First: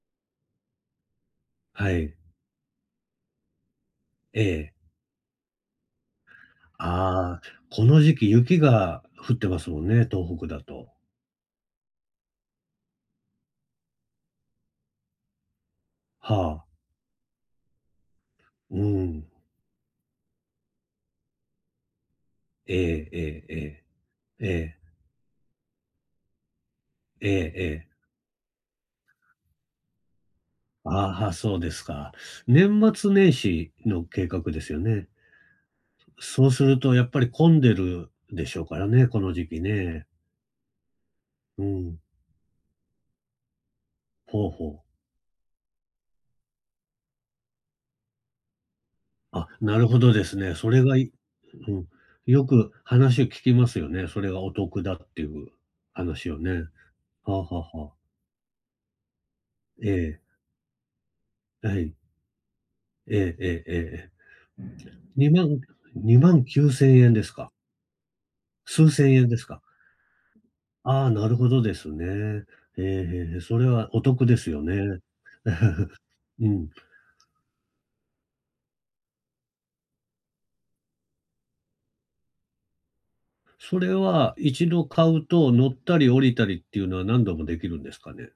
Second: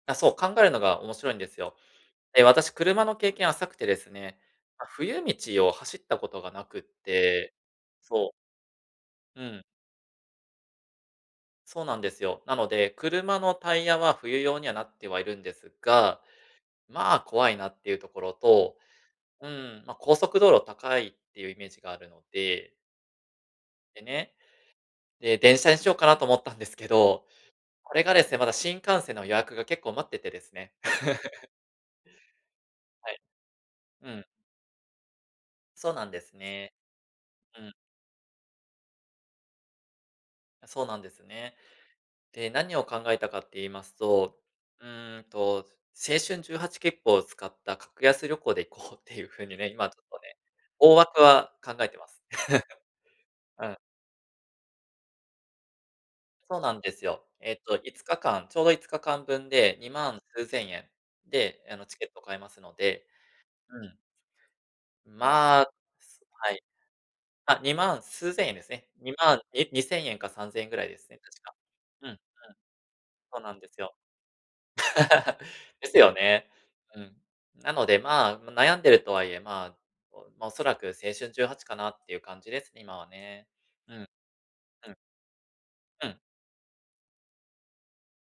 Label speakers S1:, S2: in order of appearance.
S1: あ、そう。考えるのが面白いんですよ。
S2: はい。
S1: ええ、私車の経験浅くてですね。
S2: ええ。
S1: ま、冬道を走ったことがなくっ
S2: ああ、
S1: て。
S2: この時
S1: そ
S2: 期
S1: う。
S2: 雪が降っ
S1: う
S2: てま
S1: ん。
S2: すもんね、東北だと。
S1: そうなんですよ。なので、車のタイヤは冬用にはなってはいるんですが、
S2: はあ。
S1: まあ怖いなっていうところと、
S2: うーん。
S1: うーん、まあ、高速道路高いっていうイメージがあるので
S2: えええええ
S1: でね。
S2: え、ええ。
S1: で、電車にしようかなと思ったんですけど、
S2: ええええ。
S1: これがですね、まだ新幹線の予約が結構待っててですね。
S2: ああ、は、そうですか。年
S1: は
S2: 末
S1: い。
S2: 年始の
S1: うん。
S2: 計画ですよね？
S1: そうなんです
S2: そうす
S1: ね。
S2: るとやっぱり混ん
S1: うん。
S2: でるでしょうからね、この時期ね。
S1: あ、そうなんですね。
S2: うん。
S1: で、何を考えたかって言いますと。
S2: ほうほう。
S1: うーんと、青春18きっぷを使った格安旅行で行こうっていうふう
S2: あ、
S1: にね、
S2: なる
S1: 今ち
S2: ほ
S1: ょっ
S2: ど
S1: と
S2: で
S1: ね。
S2: すね。それ
S1: 大
S2: がい
S1: 枠は
S2: う
S1: 考
S2: ん。
S1: えてます。
S2: よく話聞 き
S1: う
S2: ます
S1: ん。
S2: よね。それがお得だっていう話を
S1: そう
S2: ね。
S1: なんですよ。
S2: はあは
S1: えっと
S2: あは
S1: い
S2: あ。
S1: つかかん、ちょうど5日間分で
S2: え
S1: にま
S2: え。
S1: ん数千円。で、
S2: あ、
S1: あ
S2: は
S1: の、
S2: い。
S1: チケット買えますので。
S2: えええええ
S1: うん。
S2: えええ。にまん
S1: まあ。
S2: に
S1: す
S2: まん
S1: は
S2: き
S1: い。
S2: ゅうせんえんですか？
S1: あ、2万数千円ですね。
S2: 数
S1: に
S2: 千円
S1: ま
S2: で
S1: ん
S2: すか？
S1: ににせんえんか3000円ぐらいで
S2: あ
S1: す
S2: あ、
S1: ね、
S2: なる
S1: 確
S2: ほ
S1: か。
S2: どです
S1: うんうん。
S2: ね。ええ、へえへ
S1: そ
S2: え。
S1: うな
S2: そ
S1: ん
S2: れ
S1: です
S2: は
S1: よ。
S2: お得ですよね。
S1: ですよ
S2: う
S1: ね。
S2: ん。
S1: うん。なので、まあ、悩んでるとはいえ、まあ。おま、おそらく青春18かなっていう感じです、今はね。
S2: そ
S1: う
S2: れ
S1: ん、
S2: は1度
S1: うん。
S2: 買うと乗った
S1: う
S2: り
S1: ん。
S2: 降りたりっていうのは何度もできるんですかね？